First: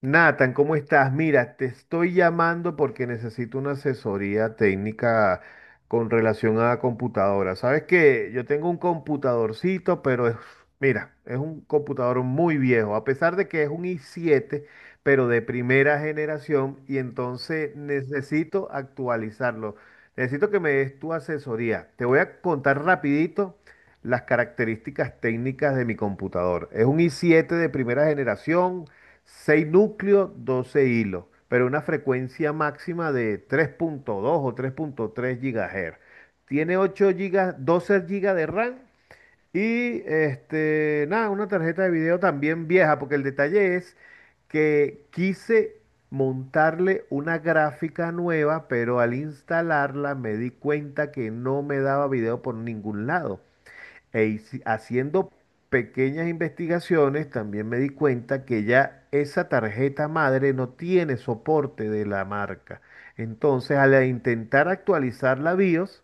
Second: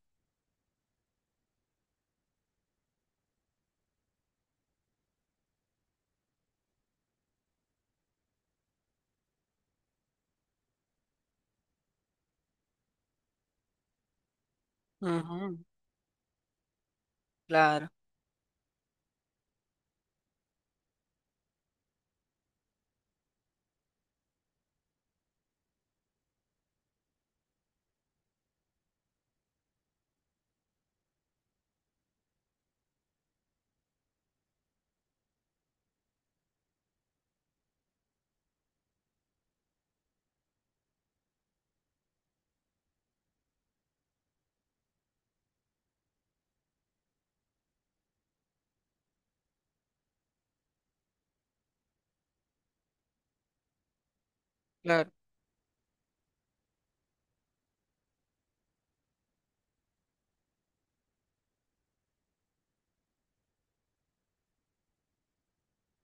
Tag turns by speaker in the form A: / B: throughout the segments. A: Nathan, ¿cómo estás? Mira, te estoy llamando porque necesito una asesoría técnica con relación a computadoras. Sabes que yo tengo un computadorcito, pero mira, es un computador muy viejo, a pesar de que es un i7, pero de
B: Ujú,
A: primera generación, y entonces
B: claro,
A: necesito actualizarlo. Necesito que me des tu asesoría. Te voy a contar rapidito las características técnicas de mi computador. Es un i7 de primera generación, 6 núcleos, 12 hilos, pero una frecuencia máxima de 3,2 o 3,3 GHz. Tiene 12 gigas de RAM y este, nada, una tarjeta de video también vieja, porque el detalle es que quise montarle una gráfica nueva, pero al instalarla me di cuenta que no me daba video por ningún lado.
B: claro.
A: Haciendo pequeñas investigaciones, también me di cuenta que ya esa tarjeta madre no tiene soporte de la marca. Entonces, al intentar actualizar la BIOS,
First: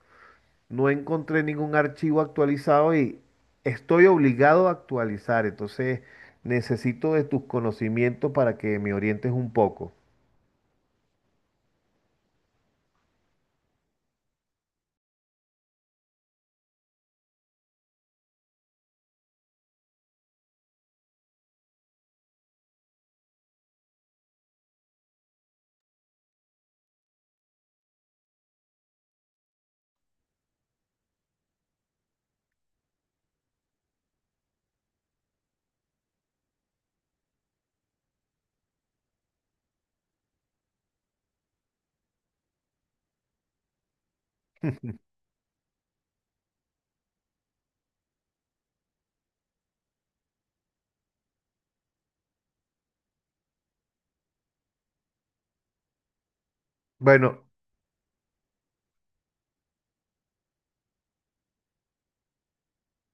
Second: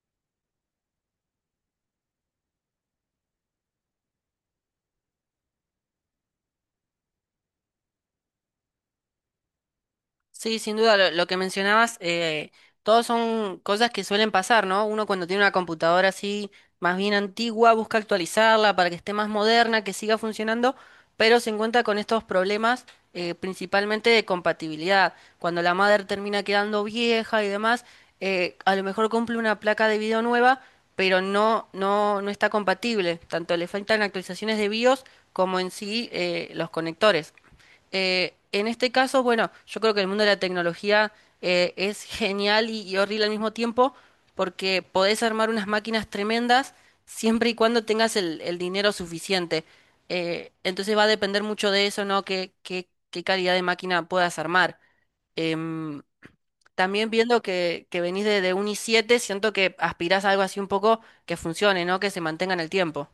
A: no encontré ningún archivo actualizado y estoy obligado a actualizar. Entonces, necesito de tus conocimientos para que me orientes un poco.
B: Sí, sin duda, lo que mencionabas, todos son cosas que suelen pasar, ¿no? Uno cuando tiene una computadora así más bien antigua, busca actualizarla para que esté más moderna, que siga funcionando, pero se encuentra con estos problemas principalmente de compatibilidad. Cuando la madre termina quedando vieja y demás, a lo mejor cumple una placa de video nueva, pero no, no, no está compatible. Tanto le faltan actualizaciones de BIOS como en sí los conectores. En este caso, bueno, yo creo que el mundo de la tecnología es genial y horrible al mismo tiempo, porque podés armar unas máquinas tremendas siempre y cuando tengas el dinero suficiente. Entonces va a depender mucho de eso, ¿no? ¿Qué calidad de máquina puedas armar? Em, También viendo
A: Bueno,
B: que venís de un i7, siento que aspirás a algo así un poco que funcione, ¿no? Que se mantenga en el tiempo.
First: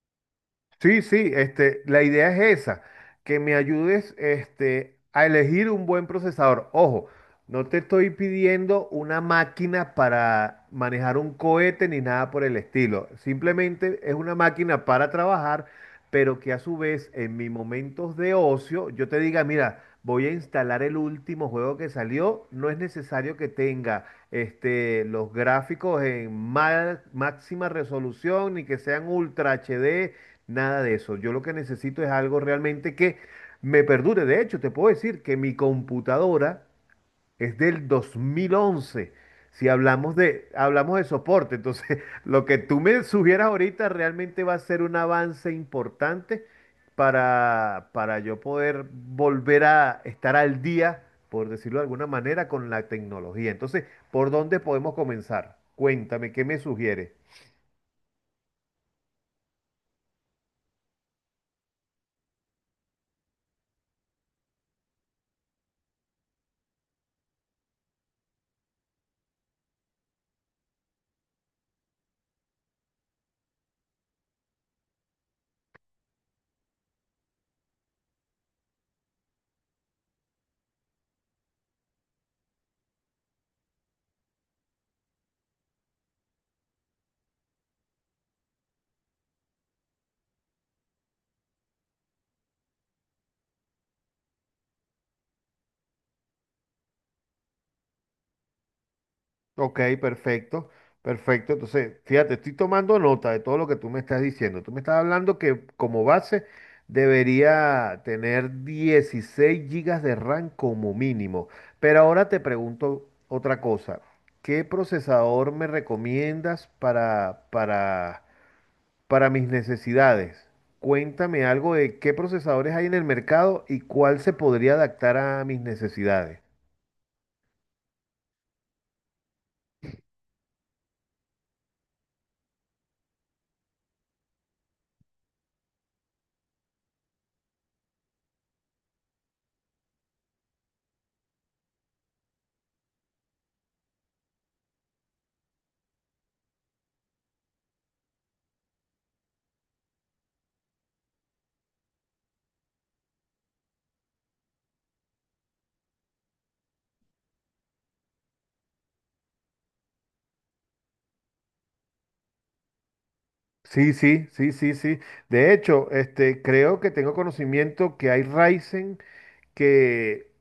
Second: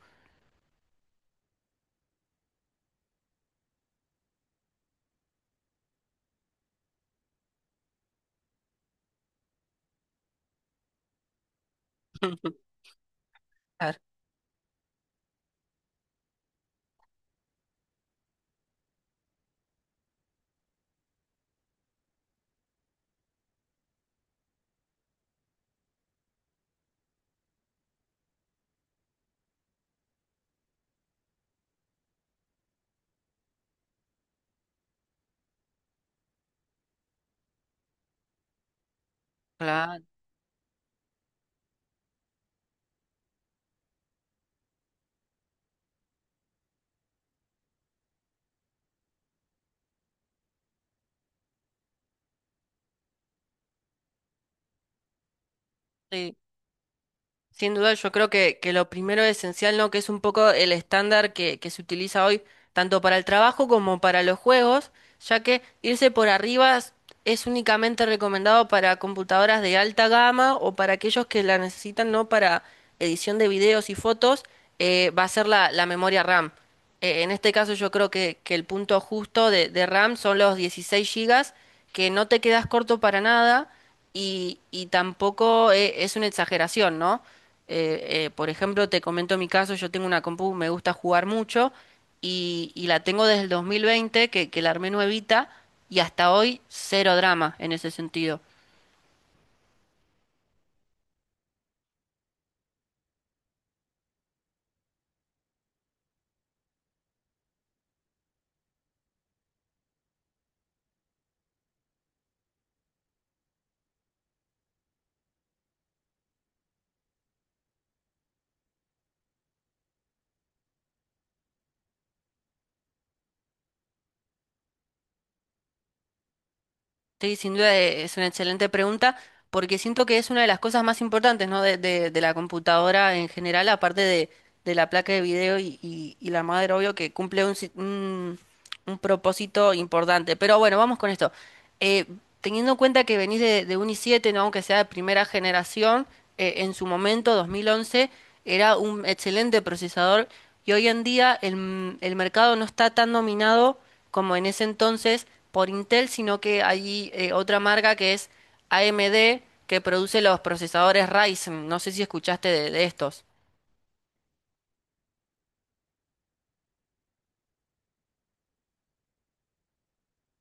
A: sí, sí, la idea es esa, que me ayudes a elegir un buen procesador. Ojo, no te estoy pidiendo una máquina para manejar un cohete ni nada por el estilo.
B: Claro,
A: Simplemente es una máquina para trabajar, pero que a su vez en mis momentos de ocio yo te diga, mira, voy a instalar el último juego que salió. No es necesario que tenga los gráficos en máxima resolución ni que sean ultra HD. Nada de eso. Yo lo que necesito es algo realmente que me perdure. De hecho, te puedo decir que mi computadora es del 2011. Si
B: claro,
A: hablamos de soporte, entonces lo que tú me sugieras ahorita realmente va a ser un avance importante para yo poder volver a estar al día, por decirlo de alguna manera, con la tecnología. Entonces, ¿por dónde podemos comenzar? Cuéntame,
B: sí.
A: ¿qué me sugieres?
B: Sin duda, yo creo que lo primero esencial, ¿no? Que es un poco el estándar que se utiliza hoy, tanto para el trabajo como para los juegos, ya que irse por arriba es únicamente recomendado para computadoras de alta gama o para aquellos que la necesitan, ¿no? Para edición de videos y fotos, va a ser la memoria RAM. En este caso, yo creo que el punto justo de RAM son los 16 gigas, que no te quedas corto para nada y tampoco es una exageración, ¿no? Por ejemplo, te comento mi caso, yo tengo una compu, me gusta jugar mucho y la tengo desde el 2020, que la armé nuevita y hasta hoy cero drama en ese sentido.
A: Ok, perfecto. Entonces, fíjate, estoy tomando nota de todo lo que tú me estás diciendo. Tú me estás hablando que como base debería tener 16 gigas de RAM como mínimo. Pero ahora te pregunto otra cosa. ¿Qué procesador me recomiendas para mis necesidades? Cuéntame algo de qué procesadores hay en el mercado y cuál se podría adaptar a mis necesidades.
B: Sí, sin duda es una excelente pregunta, porque siento que es una de las cosas más importantes, ¿no? De la computadora en general, aparte de la placa de video y la madre, obvio, que cumple un, si- un propósito importante. Pero bueno, vamos con esto. Eh, Teniendo en cuenta que venís de un i7, ¿no? Aunque sea de primera generación, en su momento, 2011, era un excelente procesador y hoy en día el mercado no está tan dominado como en ese entonces por Intel, sino que hay otra marca que es AMD, que produce los procesadores Ryzen. No sé si escuchaste de estos.
A: Sí, sí, sí, sí, sí. De hecho, creo que tengo conocimiento que hay Ryzen que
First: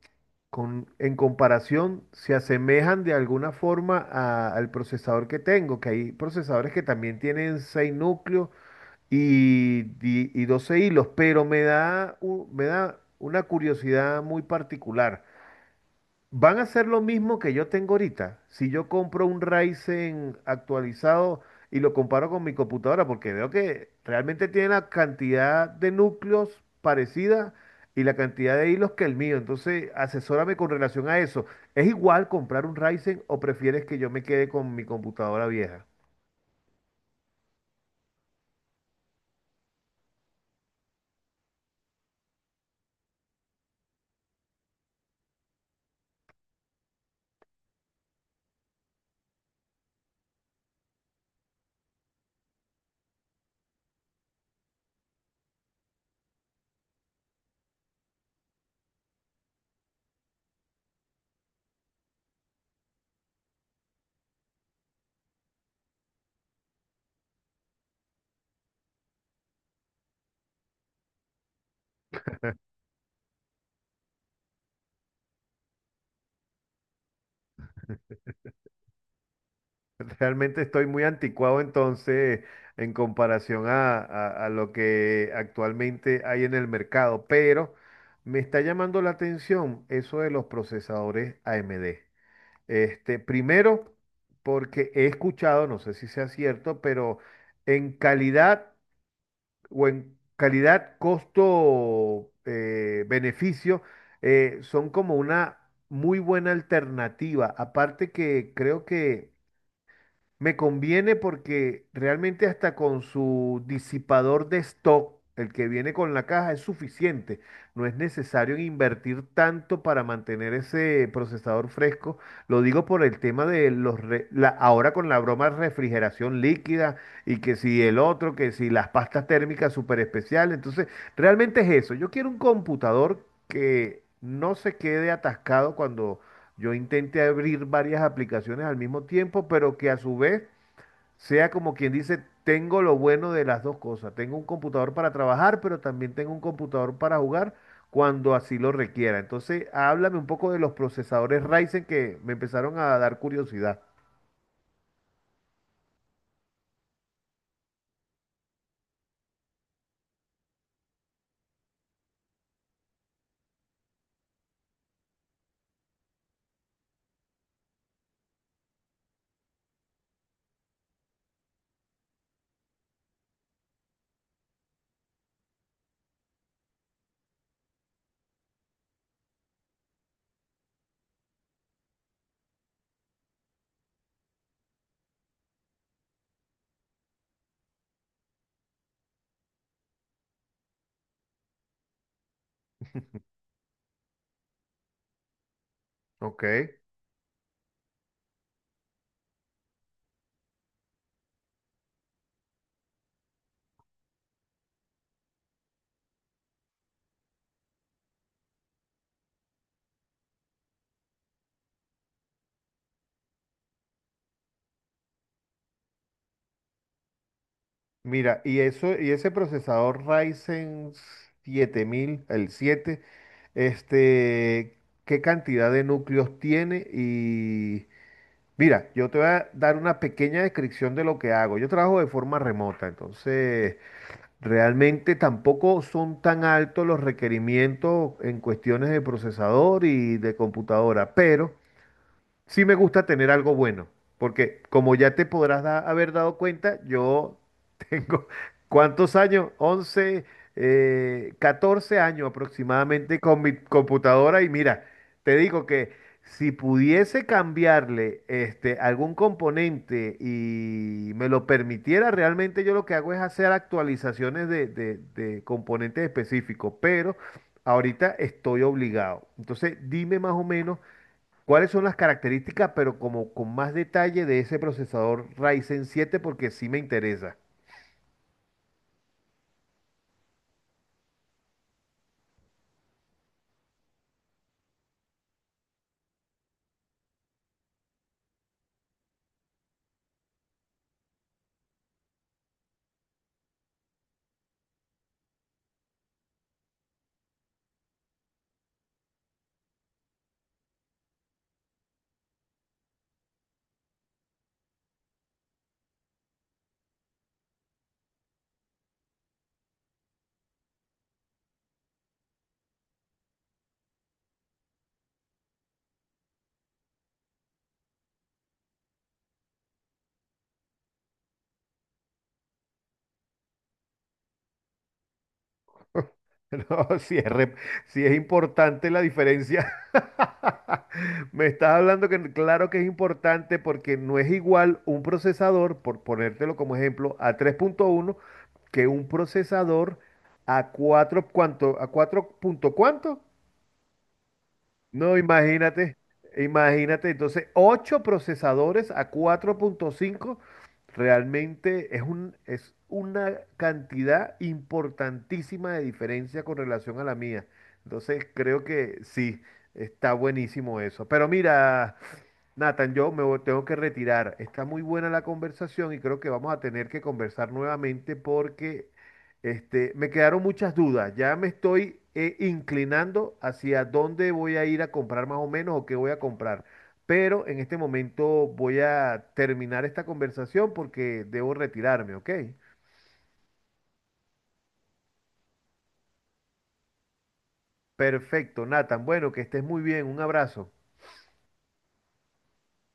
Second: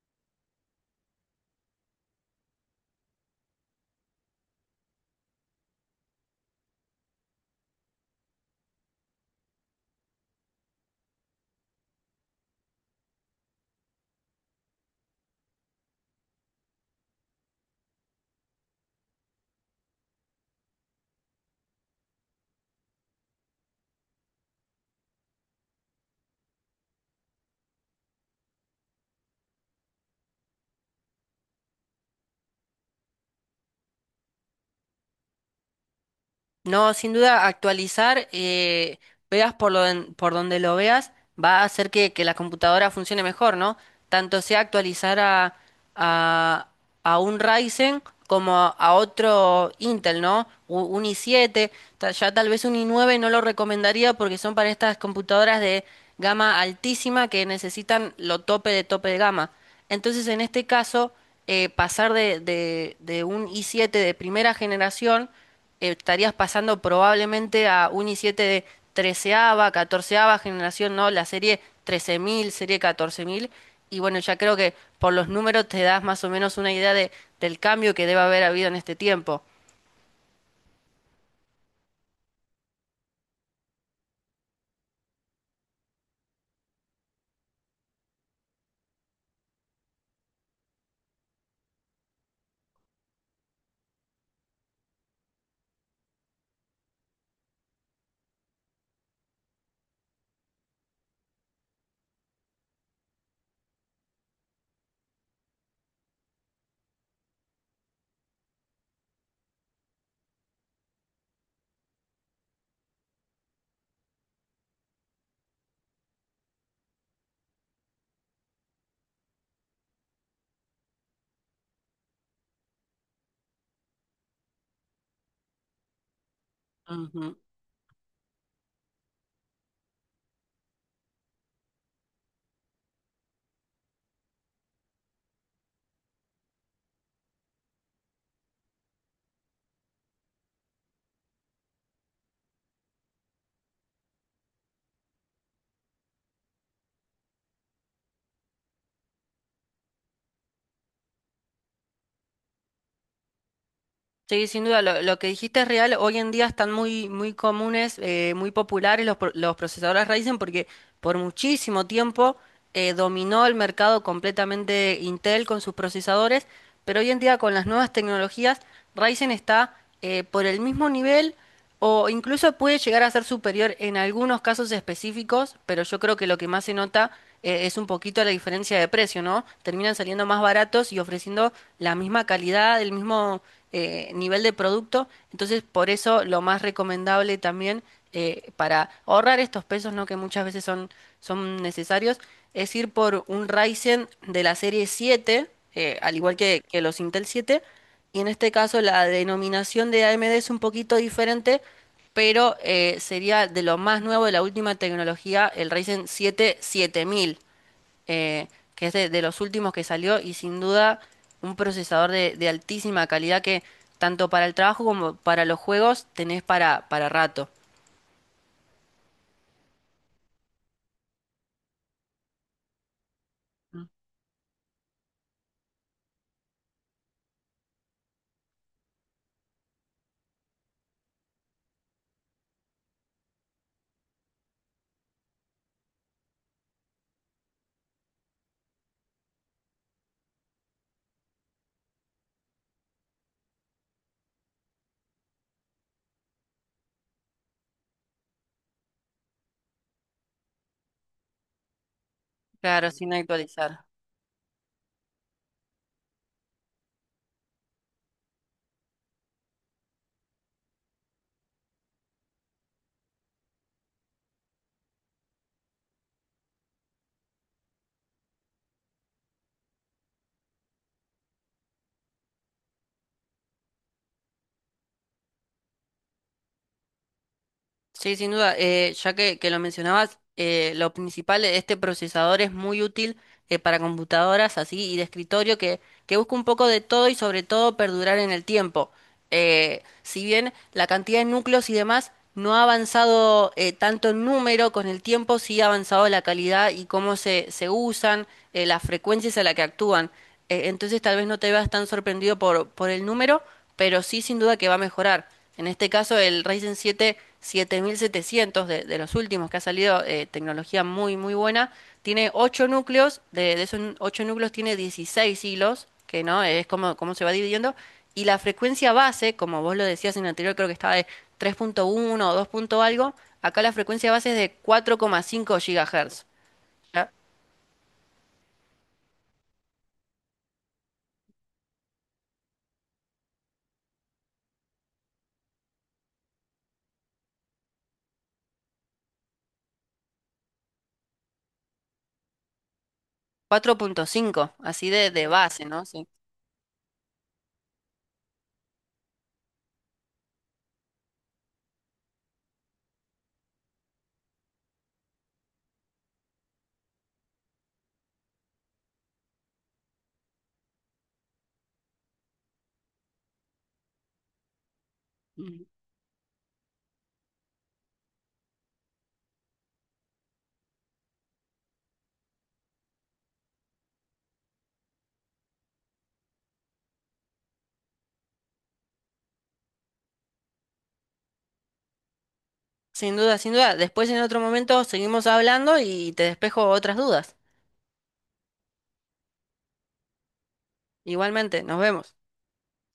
A: en comparación se asemejan de alguna forma al procesador que tengo, que hay procesadores que también tienen 6 núcleos y, y 12 hilos, pero me da una curiosidad muy particular. Van a hacer lo mismo que yo tengo ahorita. Si yo compro un Ryzen actualizado y lo comparo con mi computadora, porque veo que realmente tiene la cantidad de núcleos parecida y la cantidad de hilos que el mío. Entonces, asesórame con relación a eso. ¿Es igual comprar un Ryzen o prefieres que yo me quede con mi computadora vieja?
B: No, sin duda, actualizar, veas por donde lo veas, va a hacer que la computadora funcione mejor, ¿no? Tanto sea actualizar a, a un Ryzen como a otro Intel, ¿no? Un i7, ya tal vez un i9 no lo recomendaría porque son para estas computadoras de gama altísima que necesitan lo tope de gama. Entonces, en este caso, pasar de un i7 de primera generación, estarías pasando probablemente a un i7 de treceava, catorceava generación, ¿no? La serie 13.000, serie 14.000. Y bueno, ya creo que por los números te das más o menos una idea del cambio que debe haber habido en este tiempo.
A: Realmente estoy muy anticuado entonces en comparación a lo que actualmente hay en el mercado, pero me está llamando la atención eso de los procesadores AMD. Este, primero, porque he escuchado, no sé si sea cierto, pero en calidad o en calidad costo beneficio, son como una muy buena alternativa. Aparte que creo que me conviene porque realmente hasta con su disipador de stock, el que viene con la caja, es suficiente. No es necesario invertir tanto para mantener ese procesador fresco. Lo digo por el tema de los... re- la- ahora con la broma de refrigeración líquida
B: Ujú.
A: y que si el otro, que si las pastas térmicas súper especiales. Entonces, realmente es eso. Yo quiero un computador que no se quede atascado cuando yo intenté abrir varias aplicaciones al mismo tiempo, pero que a su vez sea como quien dice, tengo lo bueno de las dos cosas. Tengo un computador para trabajar, pero también tengo un computador para jugar cuando así lo requiera. Entonces, háblame un poco de los procesadores Ryzen que me empezaron a dar curiosidad.
B: Sí, sin duda, lo que dijiste es real. Hoy en día están muy, muy comunes, muy populares los procesadores Ryzen porque por muchísimo tiempo dominó el mercado completamente Intel con sus procesadores, pero hoy en día con las nuevas tecnologías, Ryzen está por el mismo nivel. O incluso puede llegar a ser superior en algunos casos específicos, pero yo creo que lo que más se nota es un poquito la diferencia de precio, ¿no? Terminan saliendo más baratos y ofreciendo la misma calidad, el mismo nivel de producto. Entonces, por eso lo más recomendable también para ahorrar estos pesos, ¿no? Que muchas veces son necesarios, es ir por un Ryzen de la serie siete, al igual
A: Ok.
B: que los Intel siete, y en este caso la denominación de AMD es un poquito diferente, pero sería de lo más nuevo de la última tecnología, el Ryzen 7 7000, eh, que es de los últimos que salió y sin duda un procesador de altísima calidad que tanto para el trabajo como para los juegos tenés para rato.
A: Mira, y ese procesador Ryzen 7000 el siete, este, ¿qué cantidad de núcleos tiene? Y mira, yo te voy a dar una pequeña descripción de lo que hago. Yo trabajo de forma remota, entonces realmente tampoco son tan altos los requerimientos en cuestiones de procesador y de computadora, pero sí me gusta tener algo bueno, porque como ya haber dado cuenta, yo tengo, ¿cuántos años? 14 años
B: Claro, sin
A: aproximadamente con mi
B: actualizar.
A: computadora y mira, te digo que si pudiese cambiarle algún componente y me lo permitiera, realmente yo lo que hago es hacer actualizaciones de componentes específicos, pero ahorita estoy obligado. Entonces, dime más o menos. ¿Cuáles son las características, pero como con más detalle de ese procesador Ryzen 7? Porque sí me interesa.
B: Sí, sin duda. Ya que lo mencionabas, lo principal de este procesador es muy útil para computadoras así y de escritorio que busca un poco de todo y sobre todo perdurar en el tiempo. Si bien la cantidad de núcleos y demás no ha avanzado tanto en número con el tiempo, sí ha avanzado la calidad y cómo se usan, las frecuencias a las que actúan. Entonces tal vez no te veas tan sorprendido por el número, pero sí sin duda que va a mejorar. En este caso el Ryzen siete 7.700 de los últimos que ha salido, tecnología muy muy buena, tiene 8 núcleos, de esos 8 núcleos tiene 16 hilos, que no es como se va dividiendo, y la frecuencia base, como vos lo decías en el anterior, creo que estaba de 3,1 o 2 punto algo. Acá la frecuencia base es de 4,5 GHz,
A: No,
B: ¿ya?
A: si es, re- Sí es importante la diferencia. Me estás hablando que claro que es importante porque no es igual un procesador, por ponértelo como ejemplo, a 3.1 que un procesador a 4, ¿cuánto? ¿A 4 punto cuánto?
B: 4,5 así de,
A: No,
B: de base, ¿no? Sí.
A: imagínate. Entonces, 8 procesadores a 4,5, realmente es una cantidad importantísima de diferencia con relación a la mía. Entonces, creo que sí, está buenísimo eso. Pero mira, Nathan, tengo que retirar. Está muy buena la conversación y creo que vamos a tener que conversar nuevamente porque me quedaron muchas dudas. Ya me estoy inclinando hacia dónde voy a ir a comprar más o menos o qué voy a comprar. Pero en este momento voy a terminar esta conversación porque debo retirarme, ¿ok?
B: Sin duda, sin duda. Después en otro momento seguimos hablando y te despejo otras dudas.
A: Perfecto, Nathan. Bueno, que estés muy bien. Un abrazo.
B: Igualmente, nos vemos.